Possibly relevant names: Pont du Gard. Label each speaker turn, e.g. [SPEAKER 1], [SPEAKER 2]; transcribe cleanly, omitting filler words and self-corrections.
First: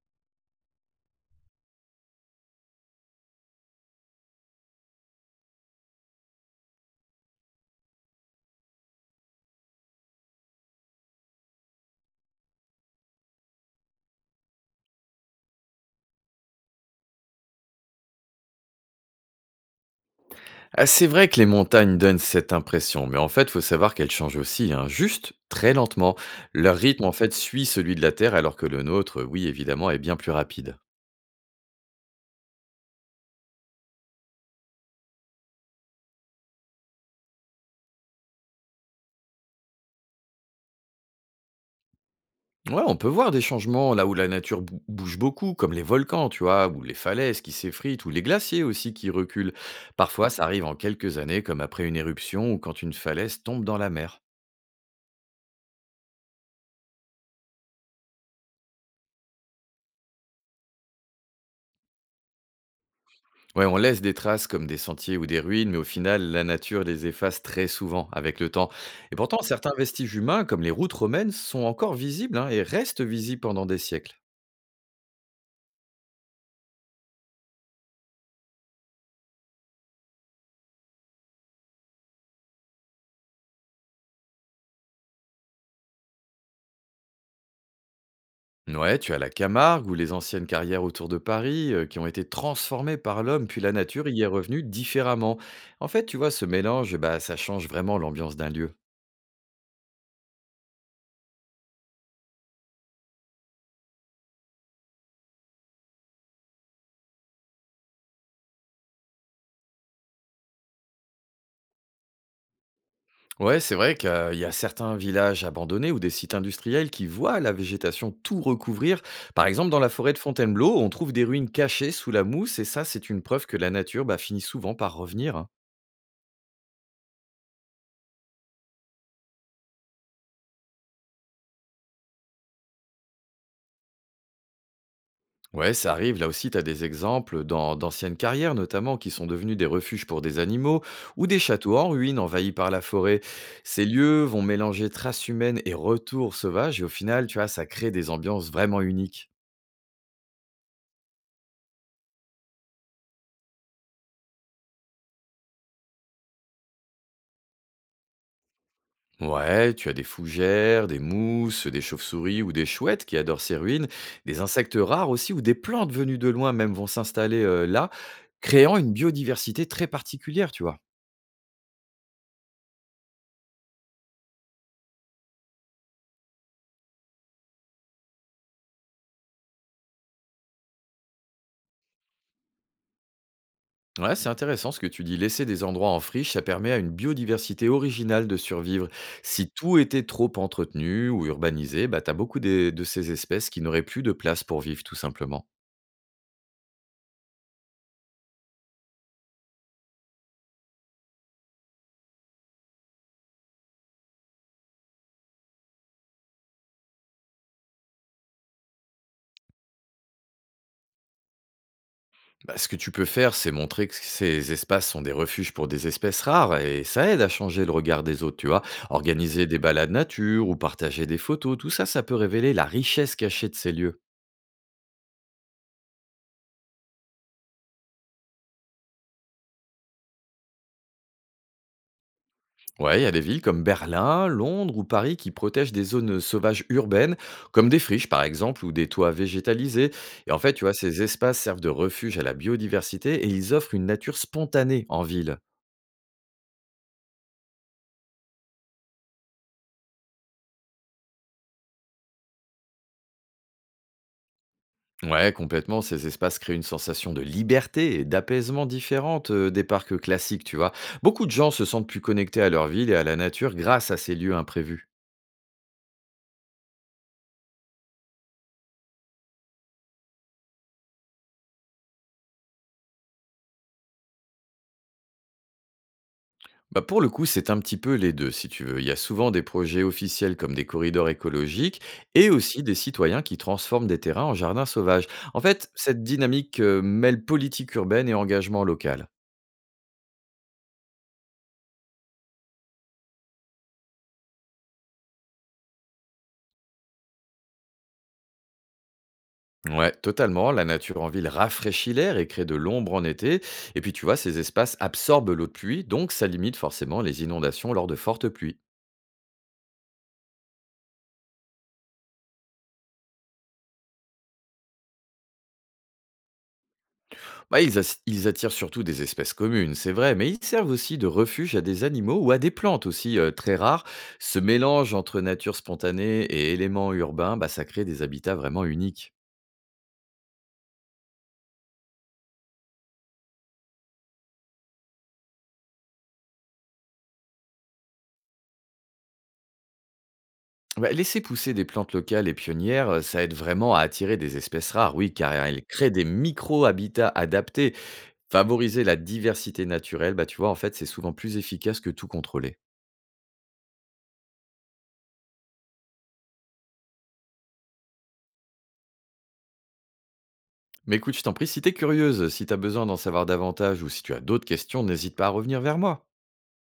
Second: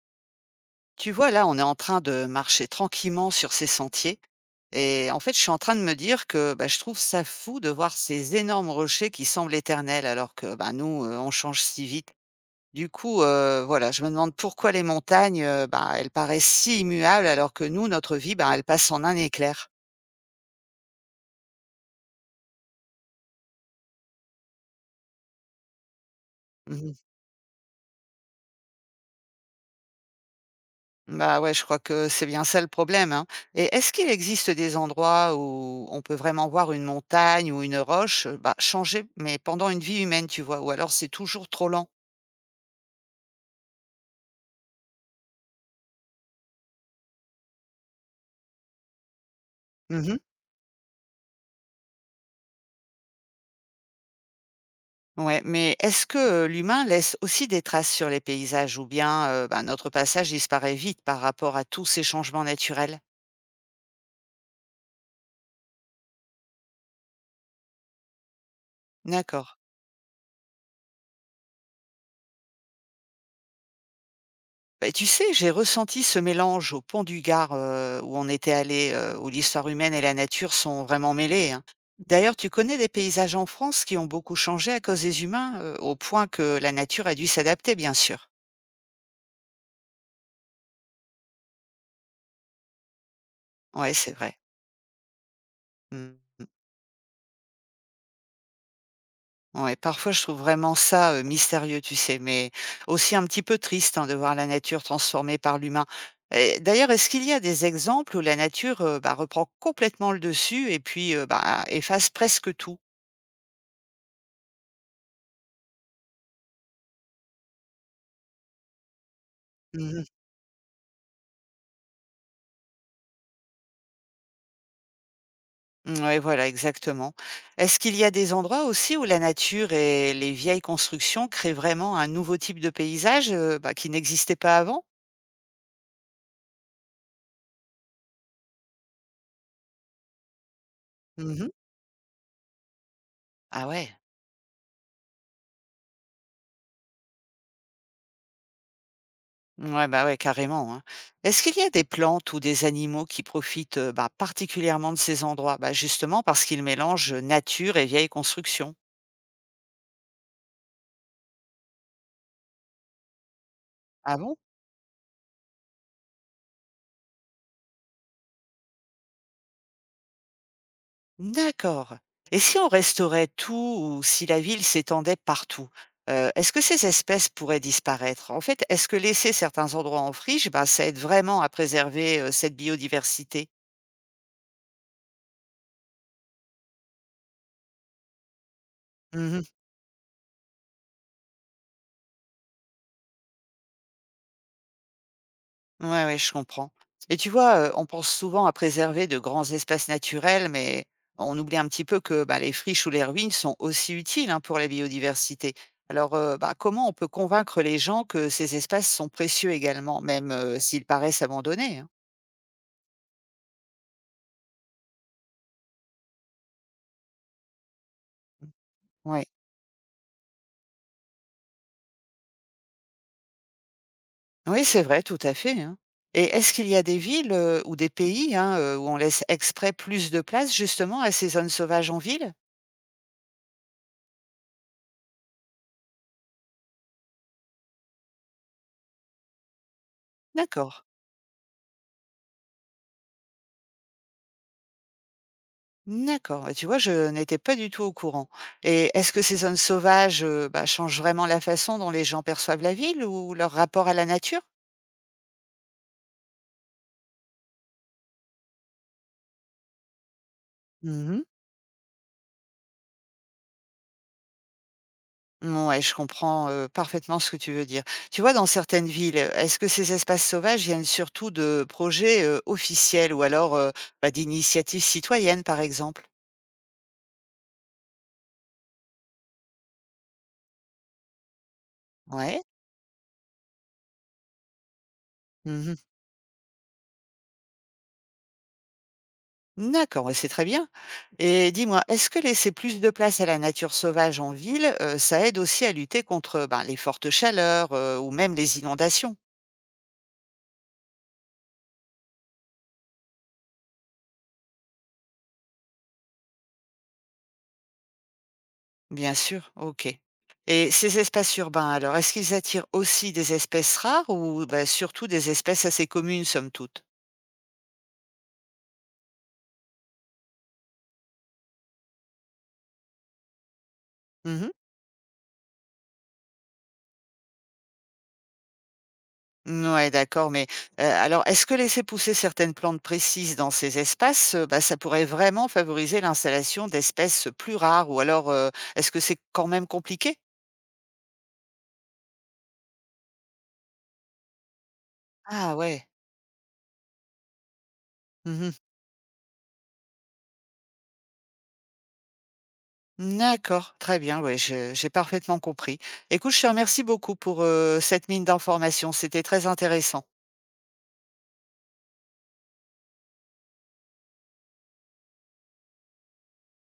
[SPEAKER 1] Tu vois, là, on est en train de marcher tranquillement sur ces sentiers. Et en fait, je suis en train de me dire que bah, je trouve ça fou de voir ces énormes rochers qui semblent éternels alors que bah, nous, on change si vite. Du coup, voilà, je me demande pourquoi les montagnes, bah, elles paraissent si immuables alors que nous, notre vie, bah, elle passe en un éclair.
[SPEAKER 2] Ah, c'est vrai que les montagnes donnent cette impression, mais en fait, faut savoir qu'elles changent aussi, hein, juste très lentement. Leur rythme, en fait, suit celui de la Terre, alors que le nôtre, oui, évidemment, est bien plus rapide.
[SPEAKER 1] Bah, ouais, je crois que c'est bien ça le problème, hein. Et est-ce qu'il existe des endroits où on peut vraiment voir une montagne ou une roche, bah, changer, mais pendant une vie humaine, tu vois? Ou alors c'est toujours trop lent?
[SPEAKER 2] Ouais, on peut voir des changements là où la nature bouge beaucoup, comme les volcans, tu vois, ou les falaises qui s'effritent, ou les glaciers aussi qui reculent.
[SPEAKER 1] Mmh.
[SPEAKER 2] Parfois, ça arrive en quelques années, comme après une éruption ou quand une falaise tombe dans la mer.
[SPEAKER 1] Ouais, mais est-ce que l'humain laisse aussi des traces sur les paysages ou bien, bah, notre passage disparaît vite par rapport à tous ces changements naturels?
[SPEAKER 2] Ouais, on laisse des traces comme des sentiers ou des ruines, mais au final, la nature les efface très souvent avec le temps. Et pourtant,
[SPEAKER 1] D'accord.
[SPEAKER 2] certains vestiges humains, comme les routes romaines, sont encore visibles, hein, et restent visibles pendant des siècles.
[SPEAKER 1] Bah tu sais, j'ai ressenti ce mélange au Pont du Gard, où on était allé, où l'histoire humaine et la nature sont vraiment mêlées, hein. D'ailleurs, tu connais des paysages en France qui ont beaucoup changé à cause des humains, au point que la nature a dû s'adapter, bien sûr.
[SPEAKER 2] Ouais, tu as la Camargue ou les anciennes carrières autour de Paris, qui ont été transformées par l'homme, puis la
[SPEAKER 1] Ouais,
[SPEAKER 2] nature
[SPEAKER 1] c'est
[SPEAKER 2] y est
[SPEAKER 1] vrai.
[SPEAKER 2] revenue différemment. En fait,
[SPEAKER 1] Mmh
[SPEAKER 2] tu vois,
[SPEAKER 1] mh.
[SPEAKER 2] ce mélange, bah, ça change vraiment l'ambiance d'un lieu.
[SPEAKER 1] Ouais, parfois je trouve vraiment ça, mystérieux, tu sais, mais aussi un petit peu triste, hein, de voir la nature transformée par l'humain. Et d'ailleurs, est-ce qu'il y a des exemples où la nature, bah, reprend complètement le dessus et puis, bah, efface presque tout?
[SPEAKER 2] Ouais, c'est vrai qu'il y a certains villages abandonnés ou des sites industriels qui voient la végétation tout recouvrir. Par exemple, dans la
[SPEAKER 1] Mmh.
[SPEAKER 2] forêt de Fontainebleau, on trouve des ruines cachées sous la mousse et ça, c'est une preuve que la nature, bah, finit souvent par revenir, hein.
[SPEAKER 1] Ouais, voilà, exactement. Est-ce qu'il y a des endroits aussi où la nature et les vieilles constructions créent vraiment un nouveau type de paysage, bah, qui n'existait pas avant?
[SPEAKER 2] Ouais, ça arrive. Là aussi, tu as des exemples d'anciennes carrières, notamment, qui sont devenues des refuges pour des animaux ou des
[SPEAKER 1] Mhm.
[SPEAKER 2] châteaux en ruine envahis par la forêt.
[SPEAKER 1] Ah
[SPEAKER 2] Ces
[SPEAKER 1] ouais,
[SPEAKER 2] lieux vont mélanger traces humaines et retours sauvages et au final, tu vois, ça crée des ambiances vraiment uniques.
[SPEAKER 1] ouais, bah ouais, carrément, hein. Est-ce qu'il y a des plantes ou des animaux qui profitent, bah, particulièrement de ces endroits? Bah, justement parce qu'ils mélangent nature et vieilles constructions.
[SPEAKER 2] Ouais, tu as des fougères, des mousses, des chauves-souris ou des chouettes qui adorent ces ruines,
[SPEAKER 1] Ah bon?
[SPEAKER 2] des insectes rares aussi ou des plantes venues de loin même vont s'installer là, créant une biodiversité très particulière, tu vois.
[SPEAKER 1] D'accord. Et si on restaurait tout ou si la ville s'étendait partout, est-ce que ces espèces pourraient disparaître? En fait, est-ce que laisser certains endroits en friche, ben, ça aide vraiment à préserver, cette biodiversité?
[SPEAKER 2] Ouais, c'est intéressant ce que tu dis. Laisser des endroits en friche, ça permet à une biodiversité originale de survivre.
[SPEAKER 1] Mmh.
[SPEAKER 2] Si tout était trop entretenu ou urbanisé, bah, tu as beaucoup de ces espèces qui n'auraient plus de place pour vivre tout simplement.
[SPEAKER 1] Ouais, ouais, je comprends. Et tu vois, on pense souvent à préserver de grands espaces naturels, mais on oublie un petit peu que, bah, les friches ou les ruines sont aussi utiles, hein, pour la biodiversité. Alors, bah, comment on peut convaincre les gens que ces espaces sont précieux également, même, s'ils paraissent abandonnés, hein?
[SPEAKER 2] Bah, ce que tu peux faire, c'est montrer que ces espaces sont des refuges pour des espèces rares et ça aide à changer le regard des autres, tu vois.
[SPEAKER 1] Ouais.
[SPEAKER 2] Organiser des balades nature ou partager des photos, tout ça, ça peut révéler la richesse cachée de ces lieux.
[SPEAKER 1] Oui, c'est vrai, tout à fait, hein. Et est-ce qu'il y a des villes, ou des pays, hein, où on laisse exprès plus de place justement à ces zones sauvages en ville?
[SPEAKER 2] Ouais, il y a des villes comme Berlin, Londres ou Paris qui protègent des zones sauvages urbaines, comme des friches par exemple ou des toits végétalisés. Et en fait, tu
[SPEAKER 1] D'accord,
[SPEAKER 2] vois, ces espaces servent de refuge à la biodiversité et ils offrent une nature spontanée en ville.
[SPEAKER 1] d'accord. Bah, tu vois, je n'étais pas du tout au courant. Et est-ce que ces zones sauvages, bah, changent vraiment la façon dont les gens perçoivent la ville ou leur rapport à la nature?
[SPEAKER 2] Ouais, complètement. Ces espaces créent une sensation de liberté et d'apaisement différente des parcs classiques, tu vois.
[SPEAKER 1] Mmh mh.
[SPEAKER 2] Beaucoup de gens se sentent plus connectés à leur ville et à la nature grâce à ces lieux imprévus.
[SPEAKER 1] Je comprends, parfaitement ce que tu veux dire. Tu vois, dans certaines villes, est-ce que ces espaces sauvages viennent surtout de projets, officiels ou alors, bah, d'initiatives citoyennes, par exemple?
[SPEAKER 2] Bah pour le coup, c'est un petit peu les deux, si tu veux. Il y a souvent des projets officiels comme des corridors écologiques et
[SPEAKER 1] Ouais.
[SPEAKER 2] aussi des citoyens qui transforment des terrains en jardins sauvages. En fait,
[SPEAKER 1] Mmh.
[SPEAKER 2] cette dynamique mêle politique urbaine et engagement local.
[SPEAKER 1] D'accord, ouais, c'est très bien et dis-moi, est-ce que laisser plus de place à la nature sauvage en ville, ça aide aussi à lutter contre, ben, les fortes chaleurs, ou même les inondations?
[SPEAKER 2] Ouais, totalement. La nature en ville rafraîchit l'air et crée de l'ombre en été. Et puis, tu vois, ces espaces absorbent l'eau de pluie, donc ça limite forcément les inondations lors de fortes pluies.
[SPEAKER 1] Bien sûr, OK, et ces espaces urbains alors, est-ce qu'ils attirent aussi des espèces rares ou, bah, surtout des espèces assez communes somme toute?
[SPEAKER 2] Bah, ils, ils attirent surtout des espèces communes, c'est vrai, mais ils servent aussi de refuge à des animaux ou à des plantes aussi, très rares. Ce
[SPEAKER 1] Mmh mh.
[SPEAKER 2] mélange entre nature spontanée et éléments urbains, bah, ça crée des habitats vraiment uniques.
[SPEAKER 1] D'accord, mais, alors est-ce que laisser pousser certaines plantes précises dans ces espaces, bah, ça pourrait vraiment favoriser l'installation d'espèces plus rares ou alors, est-ce que c'est quand même compliqué?
[SPEAKER 2] Bah, laisser pousser des plantes locales et pionnières, ça aide vraiment à attirer des espèces rares, oui, car
[SPEAKER 1] Ah
[SPEAKER 2] elles
[SPEAKER 1] ouais.
[SPEAKER 2] créent des micro-habitats adaptés.
[SPEAKER 1] Mmh.
[SPEAKER 2] Favoriser la diversité naturelle, bah, tu vois, en fait, c'est souvent plus efficace que tout contrôler.
[SPEAKER 1] D'accord, très bien, ouais, je j'ai parfaitement compris. Écoute, je te remercie beaucoup pour, cette mine d'informations, c'était très intéressant.
[SPEAKER 2] Mais écoute, je t'en prie, si t'es curieuse, si t'as besoin d'en savoir davantage ou si tu as d'autres questions, n'hésite pas à revenir vers moi.